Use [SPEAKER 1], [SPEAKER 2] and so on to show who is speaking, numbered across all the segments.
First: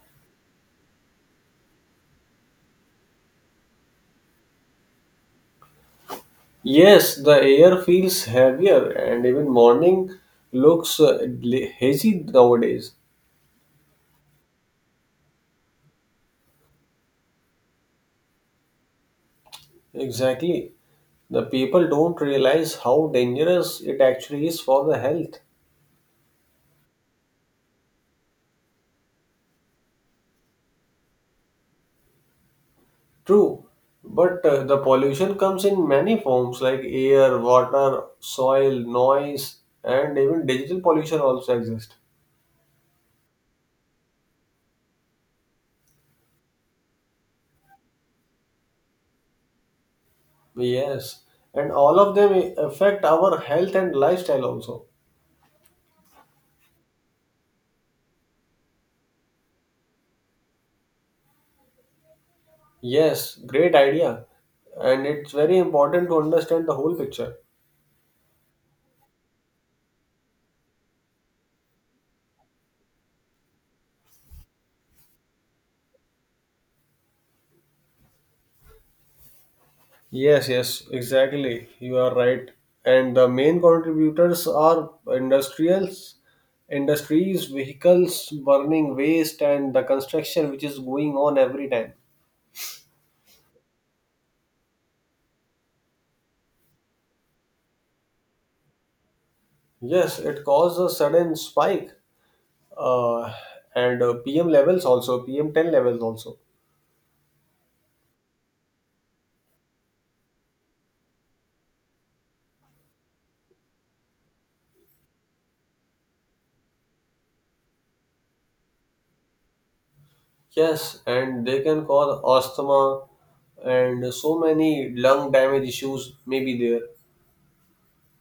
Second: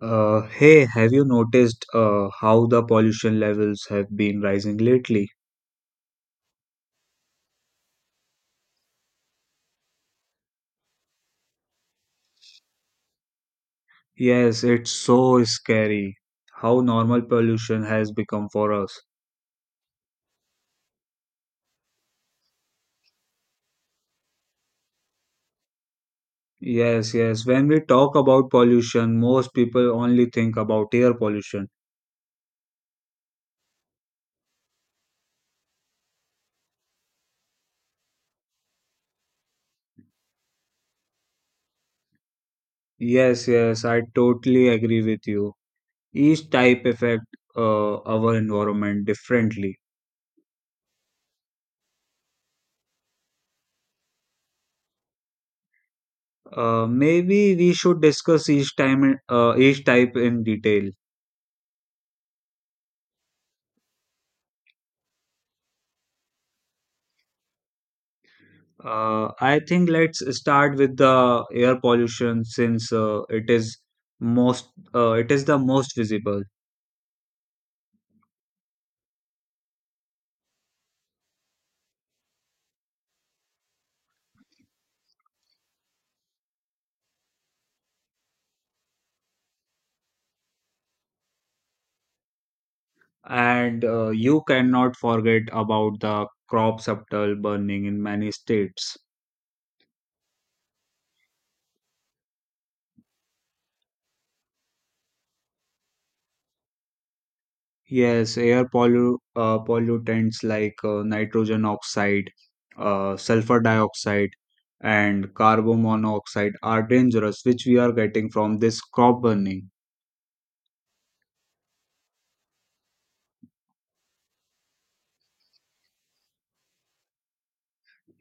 [SPEAKER 1] Hey, have you noticed how the pollution levels have been rising lately?
[SPEAKER 2] Yes, the air feels heavier, and even morning looks hazy nowadays.
[SPEAKER 1] Yes, it's so scary how normal pollution has become for us.
[SPEAKER 2] Exactly. The people don't realize how dangerous it actually is for the health.
[SPEAKER 1] Yes. When we talk about pollution, most people only think about air pollution.
[SPEAKER 2] True. But the pollution comes in many forms like air, water, soil, noise, and even digital pollution also exists.
[SPEAKER 1] Yes, yes, I totally agree with you. Each type affect our environment differently.
[SPEAKER 2] Yes. And all of them affect our health and lifestyle also.
[SPEAKER 1] Maybe we should discuss each type in detail.
[SPEAKER 2] Yes, great idea. And it's very important to understand the whole picture.
[SPEAKER 1] I think let's start with the air pollution since it is most it is the most visible,
[SPEAKER 2] Yes, yes, exactly. You are right. And the main contributors are industries, vehicles, burning waste, and the construction which is going on every time.
[SPEAKER 1] and you cannot forget about the crop subtle burning in many states.
[SPEAKER 2] Yes, it caused a sudden spike. Uh, and PM levels also, PM10 levels also.
[SPEAKER 1] Yes, air pollu pollutants like nitrogen oxide, sulfur dioxide, and carbon monoxide are dangerous, which we are getting from this crop burning.
[SPEAKER 2] Yes, and they can cause asthma and so many lung damage issues may be there.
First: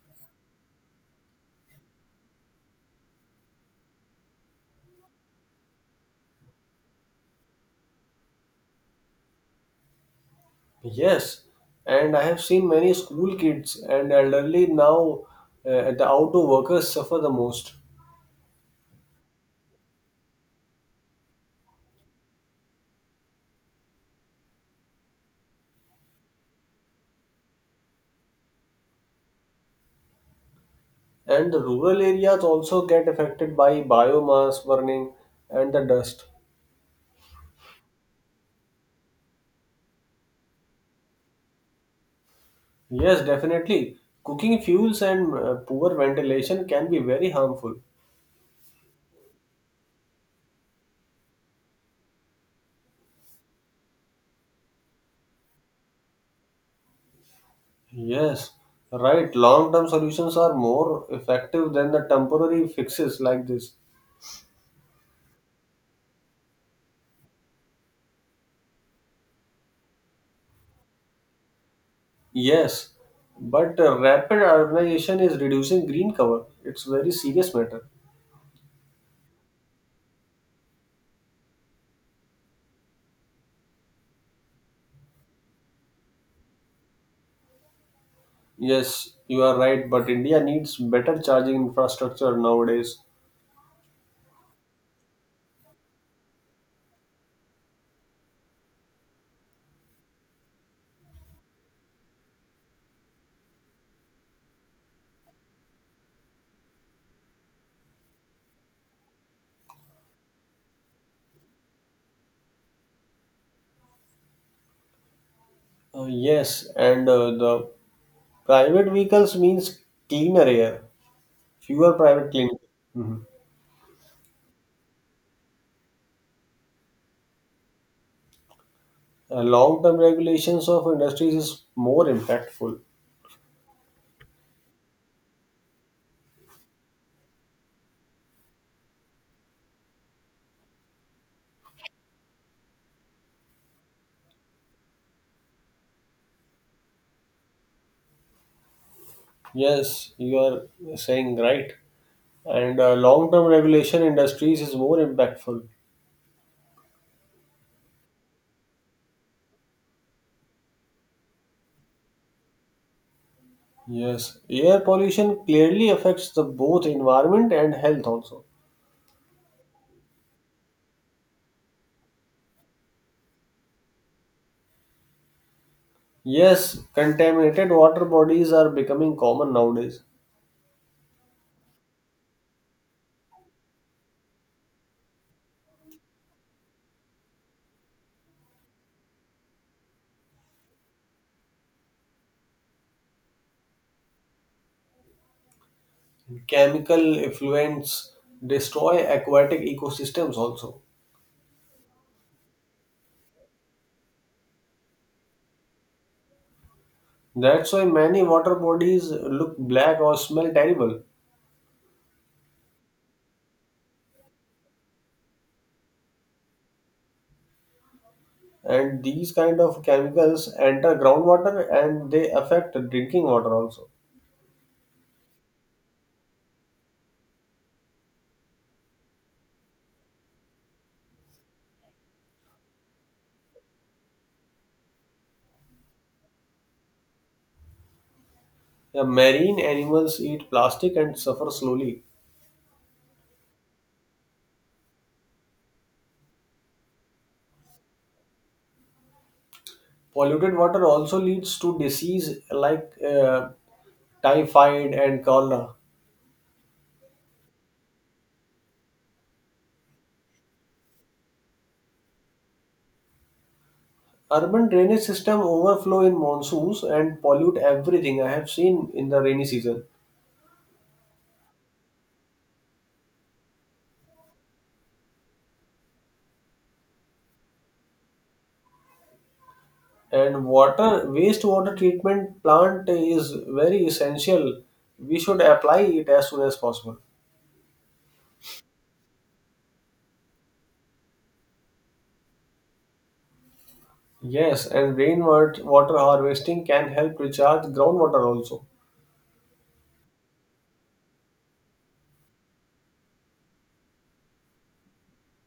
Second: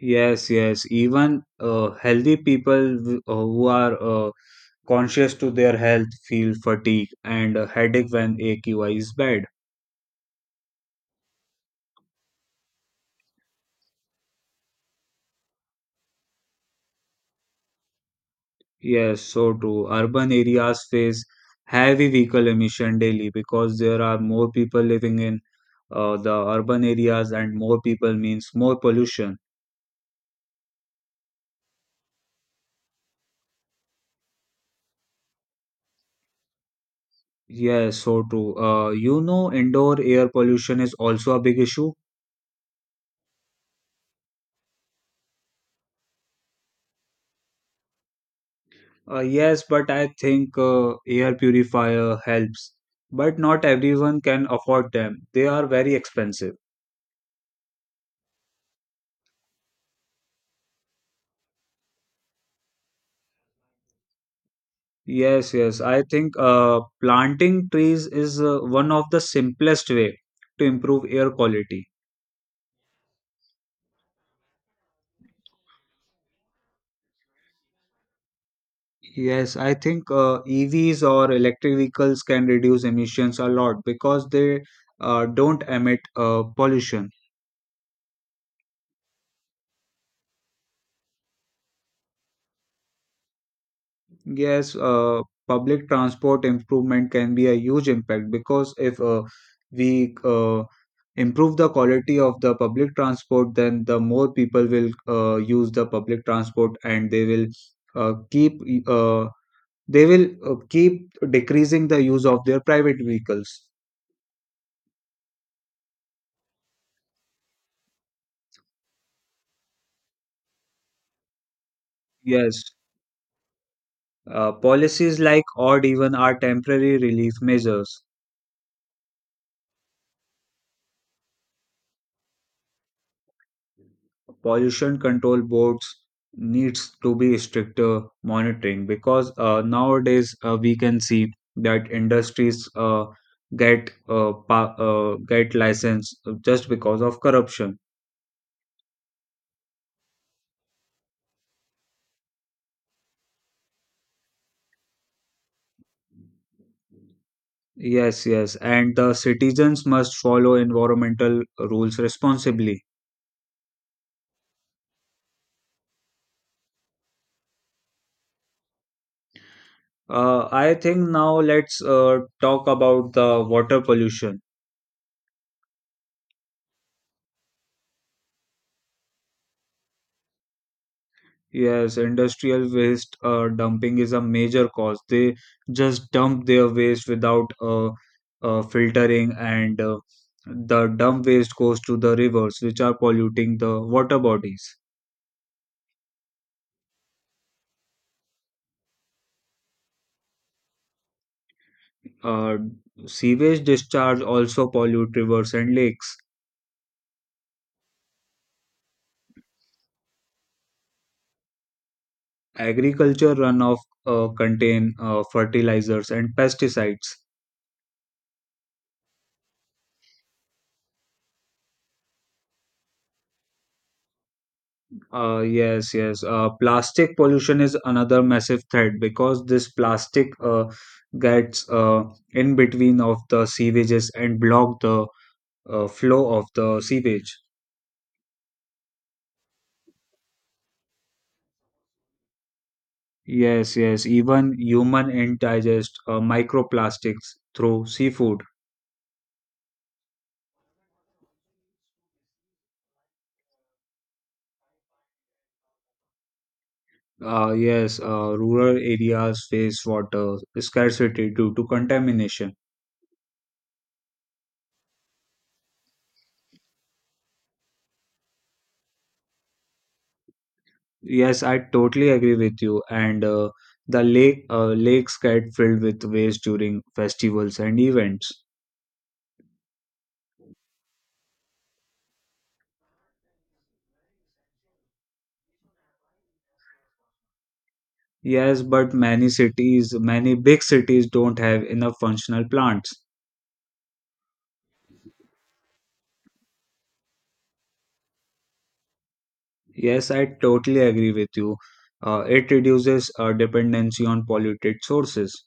[SPEAKER 1] Yes. Even healthy people who are conscious to their health feel fatigue and a headache when AQI is bad.
[SPEAKER 2] Yes, and I have seen many school kids and elderly now the outdoor workers suffer the most.
[SPEAKER 1] Yes, so too. Urban areas face heavy vehicle emission daily because there are more people living in the urban areas, and more people means more pollution.
[SPEAKER 2] And the rural areas also get affected by biomass burning and the dust.
[SPEAKER 1] Yes, so true. Indoor air pollution is also a big issue.
[SPEAKER 2] Yes, definitely. Cooking fuels and poor ventilation can be very harmful.
[SPEAKER 1] Yes, but I think air purifier helps. But not everyone can afford them. They are very expensive.
[SPEAKER 2] Yes, right. Long term solutions are more effective than the temporary fixes like this.
[SPEAKER 1] Yes. I think planting trees is one of the simplest way to improve air quality.
[SPEAKER 2] Yes, but rapid urbanization is reducing green cover. It's very serious matter.
[SPEAKER 1] Yes, I think EVs or electric vehicles can reduce emissions a lot because they don't emit pollution.
[SPEAKER 2] Yes, you are right, but India needs better charging infrastructure nowadays.
[SPEAKER 1] Yes, public transport improvement can be a huge impact because if we improve the quality of the public transport, then the more people will use the public transport and they will uh, keep uh, keep decreasing the use of their private vehicles.
[SPEAKER 2] Yes, and the private vehicles means cleaner air, fewer private
[SPEAKER 1] Yes,
[SPEAKER 2] clinics. Mhm.
[SPEAKER 1] policies like odd even are temporary relief measures.
[SPEAKER 2] Long-term regulations of industries is more impactful.
[SPEAKER 1] Pollution control boards needs to be stricter monitoring because nowadays we can see that industries get license just because of corruption.
[SPEAKER 2] Yes, you are saying right. And long-term regulation industries is more impactful.
[SPEAKER 1] Yes, yes, and the citizens must follow environmental rules responsibly.
[SPEAKER 2] Yes, air pollution clearly affects the both environment and health also.
[SPEAKER 1] I think now let's talk about the water pollution.
[SPEAKER 2] Yes, contaminated water bodies are becoming common nowadays.
[SPEAKER 1] Yes, industrial waste dumping is a major cause. They just dump their waste without filtering, and the dump waste goes to the rivers, which are polluting the water bodies.
[SPEAKER 2] Chemical effluents destroy aquatic ecosystems also.
[SPEAKER 1] Uh, Sewage discharge also pollute rivers and lakes.
[SPEAKER 2] That's why many water bodies look black or smell terrible.
[SPEAKER 1] Agriculture runoff contain fertilizers and pesticides.
[SPEAKER 2] And these kind of chemicals enter groundwater and they affect drinking water also.
[SPEAKER 1] Yes. Plastic pollution is another massive threat because this plastic gets in between of the sewages and block the flow of the sewage.
[SPEAKER 2] The marine animals eat plastic and suffer slowly.
[SPEAKER 1] Yes. Even human indigest microplastics through seafood.
[SPEAKER 2] Polluted water also leads to disease like typhoid and cholera.
[SPEAKER 1] Yes, rural areas face water scarcity due to contamination.
[SPEAKER 2] Urban drainage system overflow in monsoons and pollute everything I have seen in the rainy season.
[SPEAKER 1] Yes, I totally agree with you. And the lakes get filled with waste during festivals and events.
[SPEAKER 2] And water wastewater treatment plant is very essential. We should apply it as soon as possible.
[SPEAKER 1] Yes, but many big cities don't have enough functional plants.
[SPEAKER 2] Yes, and rainwater water harvesting can help recharge groundwater also.
[SPEAKER 1] Yes, I totally agree with you. It reduces dependency on polluted sources.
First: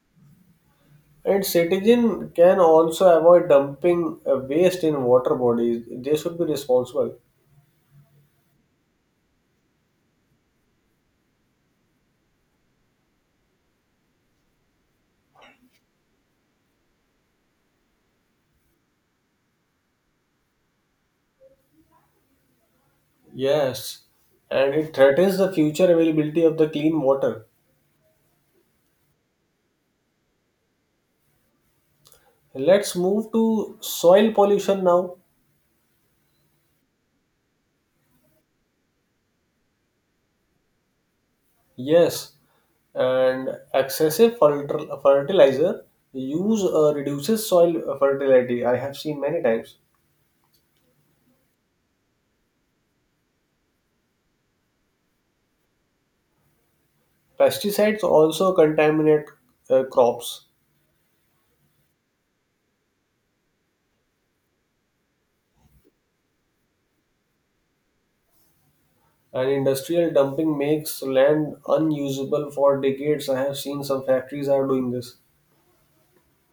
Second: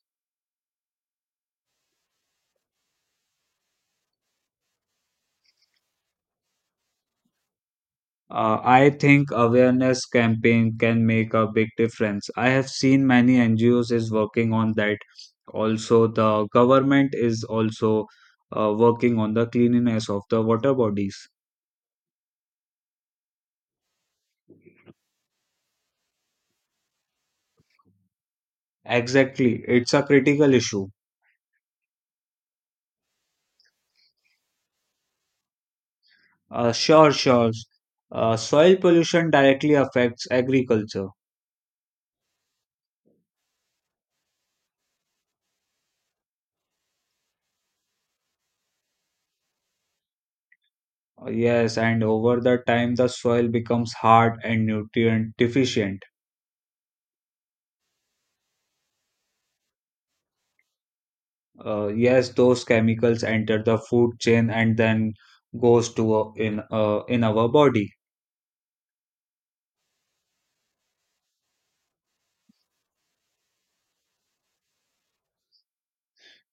[SPEAKER 2] And citizen can also avoid dumping waste in water bodies. They should be responsible.
[SPEAKER 1] I think awareness campaign can make a big difference. I have seen many NGOs is working on that. Also, the government is also working on the cleanliness of the water bodies.
[SPEAKER 2] Yes, and it threatens the future availability of the clean water.
[SPEAKER 1] Exactly, it's a critical issue.
[SPEAKER 2] Let's move to soil pollution now.
[SPEAKER 1] Sure. Soil pollution directly affects agriculture.
[SPEAKER 2] Yes, and excessive fertilizer use reduces soil fertility. I have seen many times.
[SPEAKER 1] Yes, and over the time, the soil becomes hard and nutrient deficient.
[SPEAKER 2] Pesticides also contaminate crops.
[SPEAKER 1] Yes, those chemicals enter the food chain and then goes to in our body.
[SPEAKER 2] And industrial dumping makes land unusable for decades. I have seen some factories are doing this.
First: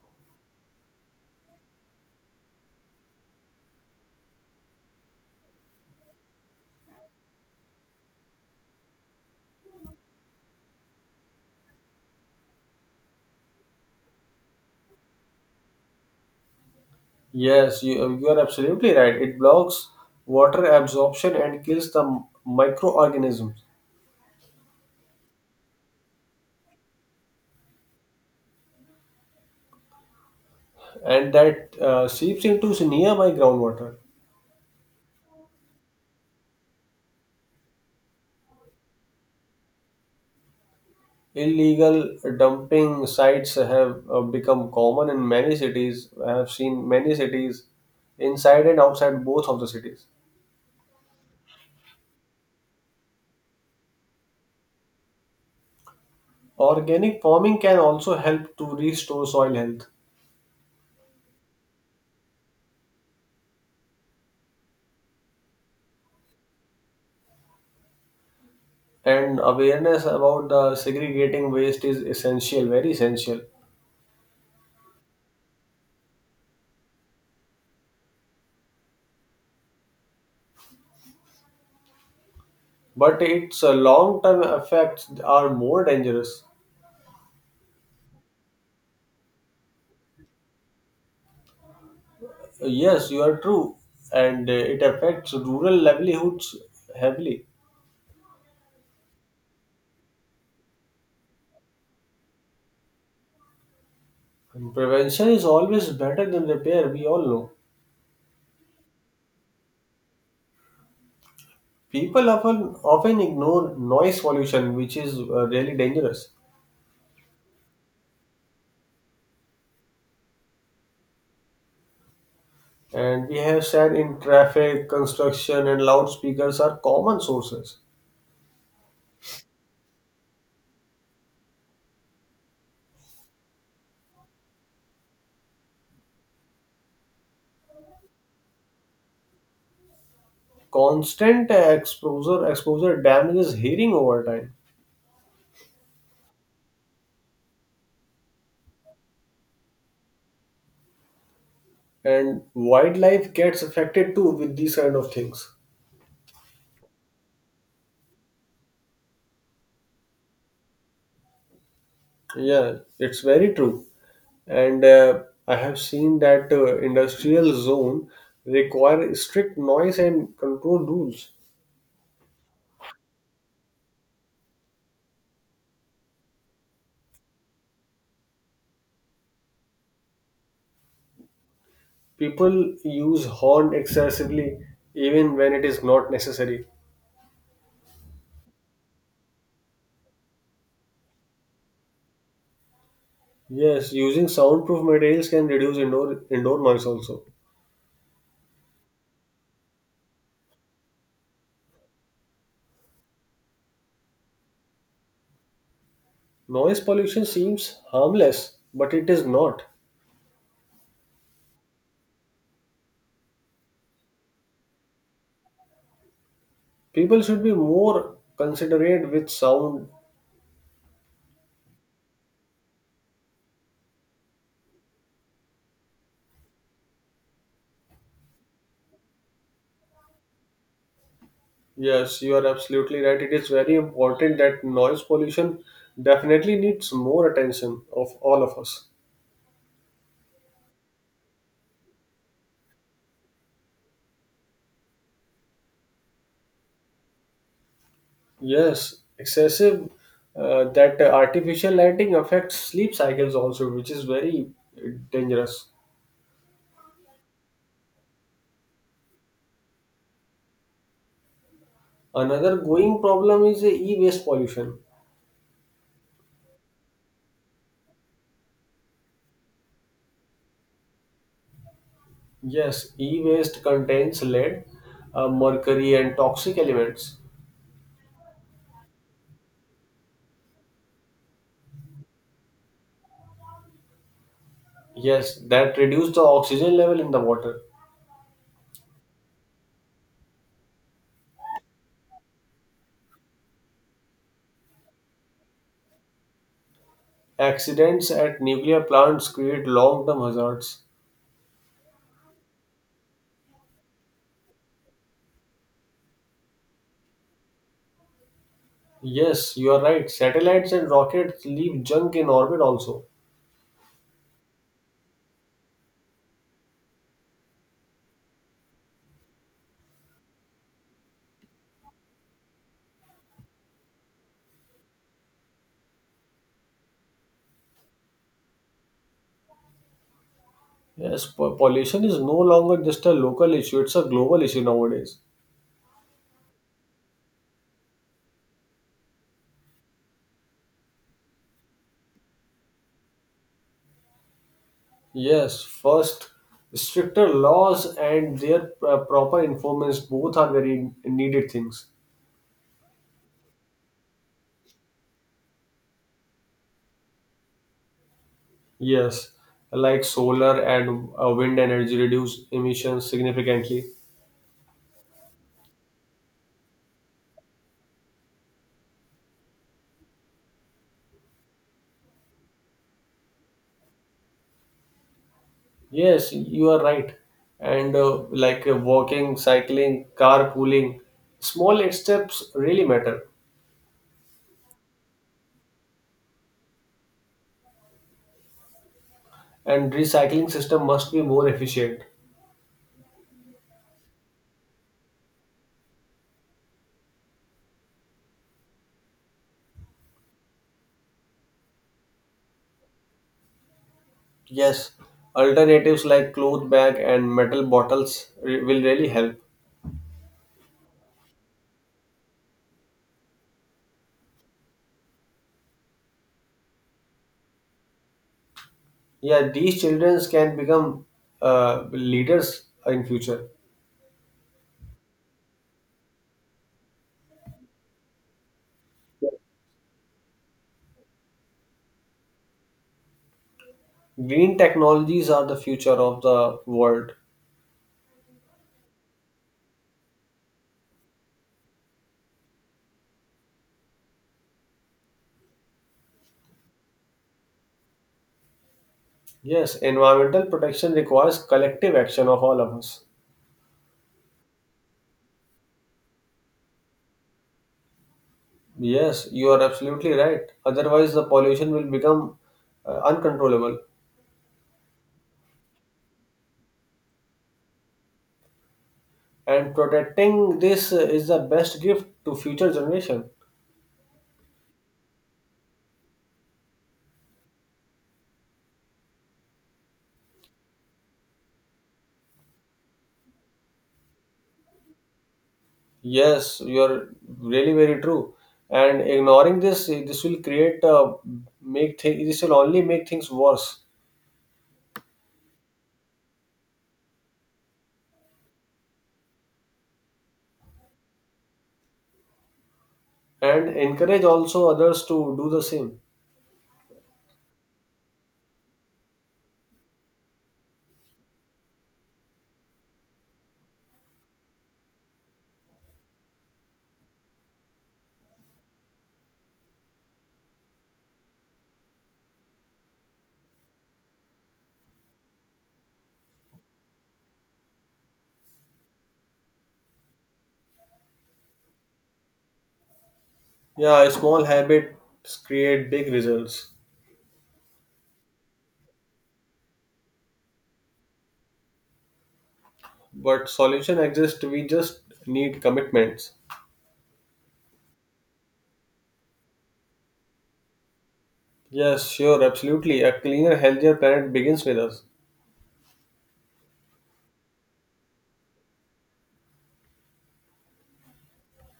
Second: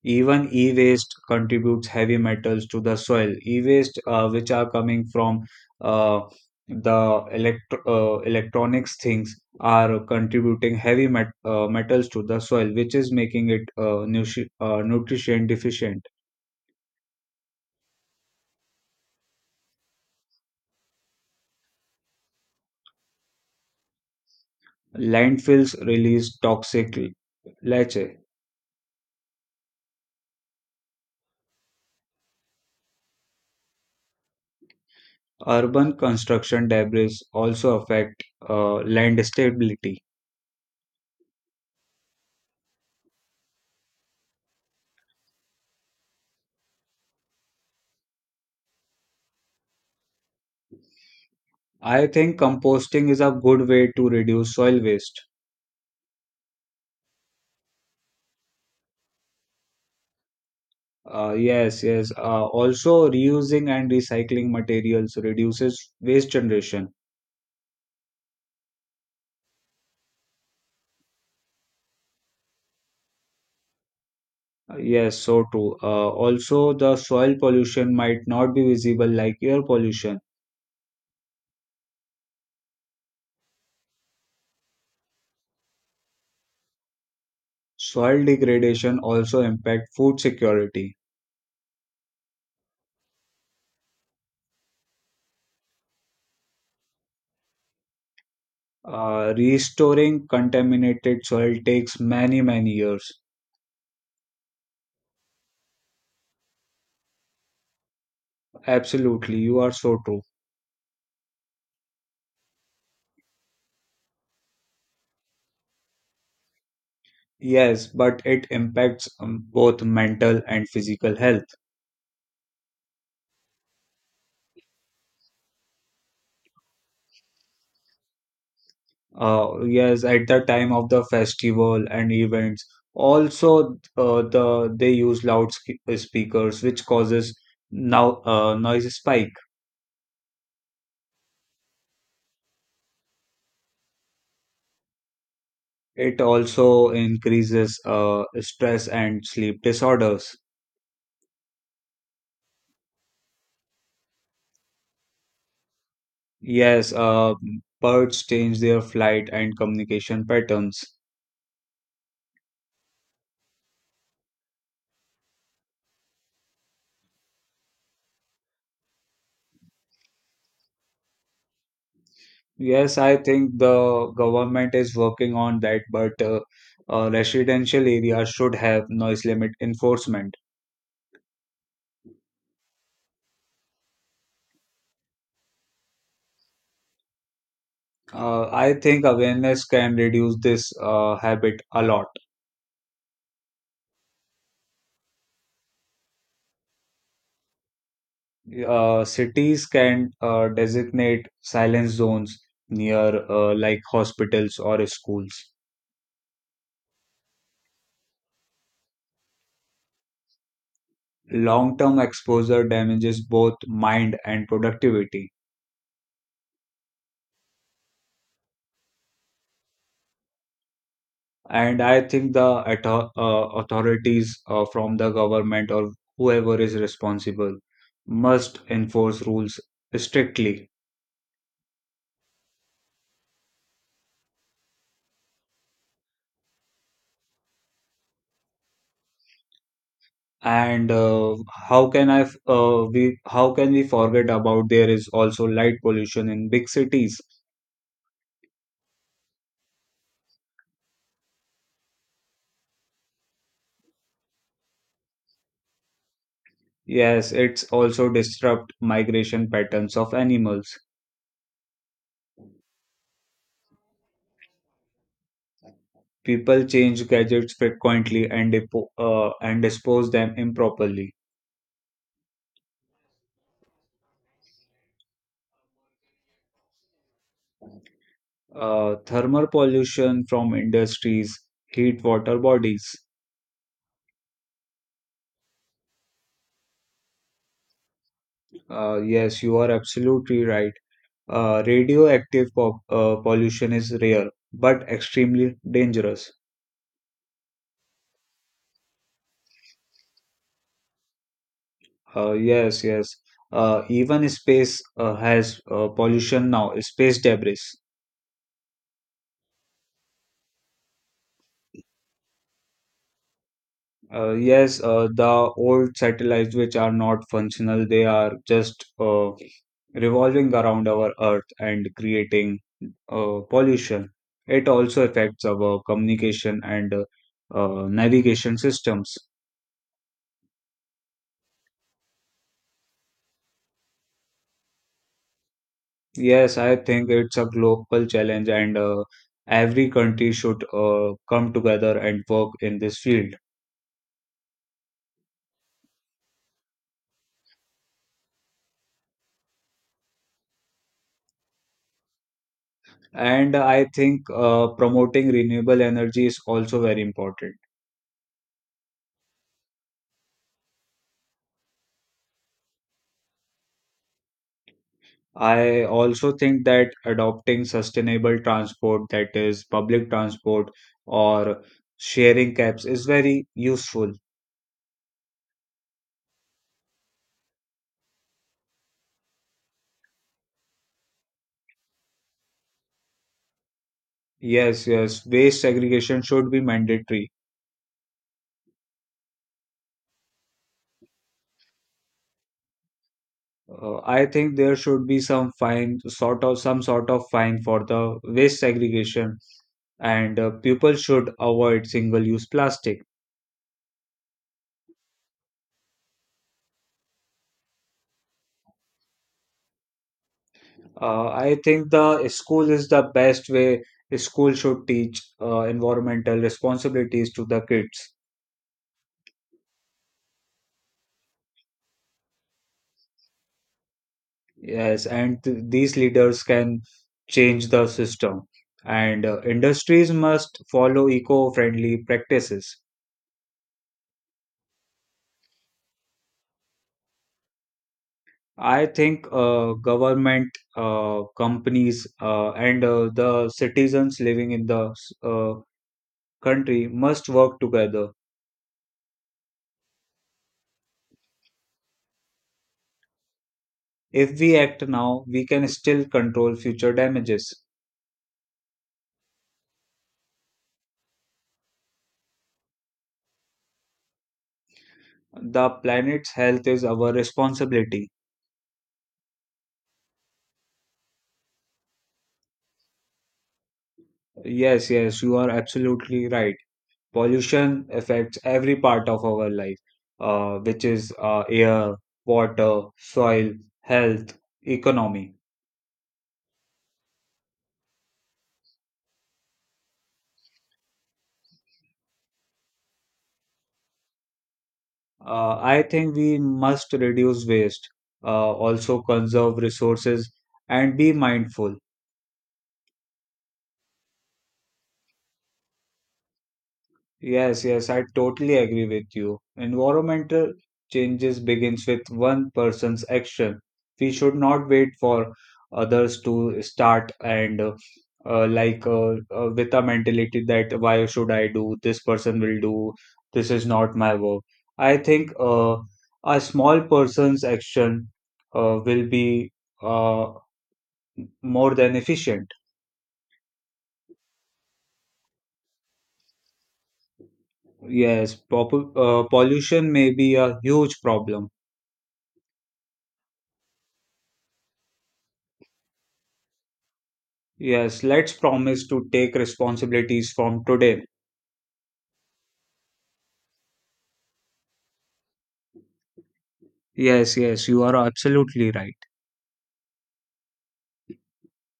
[SPEAKER 1] Even e-waste contributes heavy metals to the soil. E-waste, which are coming from uh, the electronics things, are contributing heavy metals to the soil, which is making it nutrition deficient.
[SPEAKER 2] Yes, you are absolutely right. It blocks water absorption and kills the microorganisms,
[SPEAKER 1] Landfills release toxic leachate.
[SPEAKER 2] and that seeps into nearby groundwater.
[SPEAKER 1] Urban construction debris also affect land stability.
[SPEAKER 2] Illegal dumping sites have become common in many cities. I have seen many cities inside and outside both of the cities.
[SPEAKER 1] I think composting is a good way to reduce soil waste.
[SPEAKER 2] Organic farming can also help to restore soil health.
[SPEAKER 1] Yes. Also, reusing and recycling materials reduces waste generation.
[SPEAKER 2] And awareness about the segregating waste is essential, very essential.
[SPEAKER 1] Yes, so true. Also, the soil pollution might not be visible like air pollution.
[SPEAKER 2] But its long-term effects are more dangerous.
[SPEAKER 1] Soil degradation also impact food security.
[SPEAKER 2] Yes, you are true. And it affects rural livelihoods heavily.
[SPEAKER 1] Restoring contaminated soil takes many, many years.
[SPEAKER 2] And prevention is always better than repair, we all know.
[SPEAKER 1] Absolutely, you are so true.
[SPEAKER 2] People often ignore noise pollution, which is really dangerous.
[SPEAKER 1] Yes, but it impacts both mental and physical health.
[SPEAKER 2] And we have said in traffic, construction and loudspeakers are common sources.
[SPEAKER 1] Yes, at the time of the festival and events also, they use loud speakers which causes now noise spike.
[SPEAKER 2] Constant exposure damages hearing over time,
[SPEAKER 1] It also increases stress and sleep disorders.
[SPEAKER 2] and wildlife gets affected too with these kind of things.
[SPEAKER 1] Yes, birds change their flight and communication patterns.
[SPEAKER 2] Yeah, it's very true. And I have seen that industrial zone require strict noise and control rules.
[SPEAKER 1] Yes, I think the government is working on that, but residential areas should have noise limit enforcement.
[SPEAKER 2] People use horn excessively even when it is not necessary.
[SPEAKER 1] I think awareness can reduce this habit a lot.
[SPEAKER 2] Yes, using soundproof materials can reduce indoor noise also.
[SPEAKER 1] Cities can designate silence zones near, like hospitals or schools.
[SPEAKER 2] Noise pollution seems harmless, but it is not.
[SPEAKER 1] Long term exposure damages both mind and productivity.
[SPEAKER 2] People should be more considerate with sound.
[SPEAKER 1] And I think the authorities from the government or whoever is responsible must enforce rules strictly.
[SPEAKER 2] Yes, you are absolutely right, it is very important that noise pollution definitely needs more attention of all of us.
[SPEAKER 1] And how can we forget about there is also light pollution in big cities.
[SPEAKER 2] Yes, excessive, that artificial lighting affects sleep cycles also, which is very dangerous.
[SPEAKER 1] Yes, it's also disrupt migration patterns of animals.
[SPEAKER 2] Another going problem is the e-waste pollution.
[SPEAKER 1] People change gadgets frequently and dispose them improperly.
[SPEAKER 2] Yes, e-waste contains lead, mercury and toxic elements.
[SPEAKER 1] Thermal pollution from industries heat water bodies.
[SPEAKER 2] Yes, that reduce the oxygen level in the water.
[SPEAKER 1] Yes, you are absolutely right. Radioactive pollution is rare but extremely dangerous.
[SPEAKER 2] Accidents at nuclear plants create long term hazards.
[SPEAKER 1] Yes. Even space has pollution now, space debris.
[SPEAKER 2] Yes, you are right. Satellites and rockets leave junk in orbit also.
[SPEAKER 1] Yes, the old satellites which are not functional, they are just revolving around our Earth and creating pollution. It also affects our communication and navigation systems.
[SPEAKER 2] Yes, pollution is no longer just a local issue, it's a global issue nowadays.
[SPEAKER 1] Yes, I think it's a global challenge, and every country should come together and work in this field.
[SPEAKER 2] Yes, first, stricter laws and their proper enforcements both are very needed things.
[SPEAKER 1] And I think promoting renewable energy is also very important.
[SPEAKER 2] Yes, like solar and wind energy reduce emissions significantly.
[SPEAKER 1] I also think that adopting sustainable transport, that is, public transport or sharing cabs, is very useful.
[SPEAKER 2] Yes, you are right. And like walking, cycling, carpooling, small steps really matter.
[SPEAKER 1] Yes, yes, waste segregation should be mandatory.
[SPEAKER 2] And recycling system must be more efficient.
[SPEAKER 1] I think there should be some fine, some sort of fine for the waste segregation, and people should avoid single-use plastic.
[SPEAKER 2] Yes, alternatives like cloth bag and metal bottles will really help.
[SPEAKER 1] I think the school is the best way. School should teach environmental responsibilities to the kids.
[SPEAKER 2] Yeah, these children can become leaders in future.
[SPEAKER 1] Yes, and these leaders can change the system. And industries must follow eco-friendly practices.
[SPEAKER 2] Green technologies are the future of the world.
[SPEAKER 1] I think government, companies, and the citizens living in the country must work together.
[SPEAKER 2] Yes, environmental protection requires collective action of all of us.
[SPEAKER 1] If we act now, we can still control future damages.
[SPEAKER 2] Yes, you are absolutely right. Otherwise, the pollution will become uncontrollable,
[SPEAKER 1] The planet's health is our responsibility.
[SPEAKER 2] and protecting this is the best gift to future generation.
[SPEAKER 1] Yes, yes, you are absolutely right. Pollution affects every part of our life, which is air, water, soil, health, economy.
[SPEAKER 2] Yes, you are really very true. And ignoring this, eh, this will create make thing. This will only make things worse,
[SPEAKER 1] I think we must reduce waste, also conserve resources, and be mindful.
[SPEAKER 2] and encourage also others to do the same.
[SPEAKER 1] Yes, yes, I totally agree with you. Environmental changes begins with one person's action. We should not wait for others to start, and with a mentality that why should I do? This person will do. This is not my work. I think a small person's action will be uh, more than efficient.
[SPEAKER 2] Yeah, small habits create big results,
[SPEAKER 1] Yes, pop pollution may be a huge problem.
[SPEAKER 2] but solution exists. We just need commitments.
[SPEAKER 1] Yes, let's promise to take responsibilities from today.
[SPEAKER 2] Yes, sure, absolutely. A cleaner, healthier planet begins with us.
[SPEAKER 1] Yes, yes, you are absolutely right.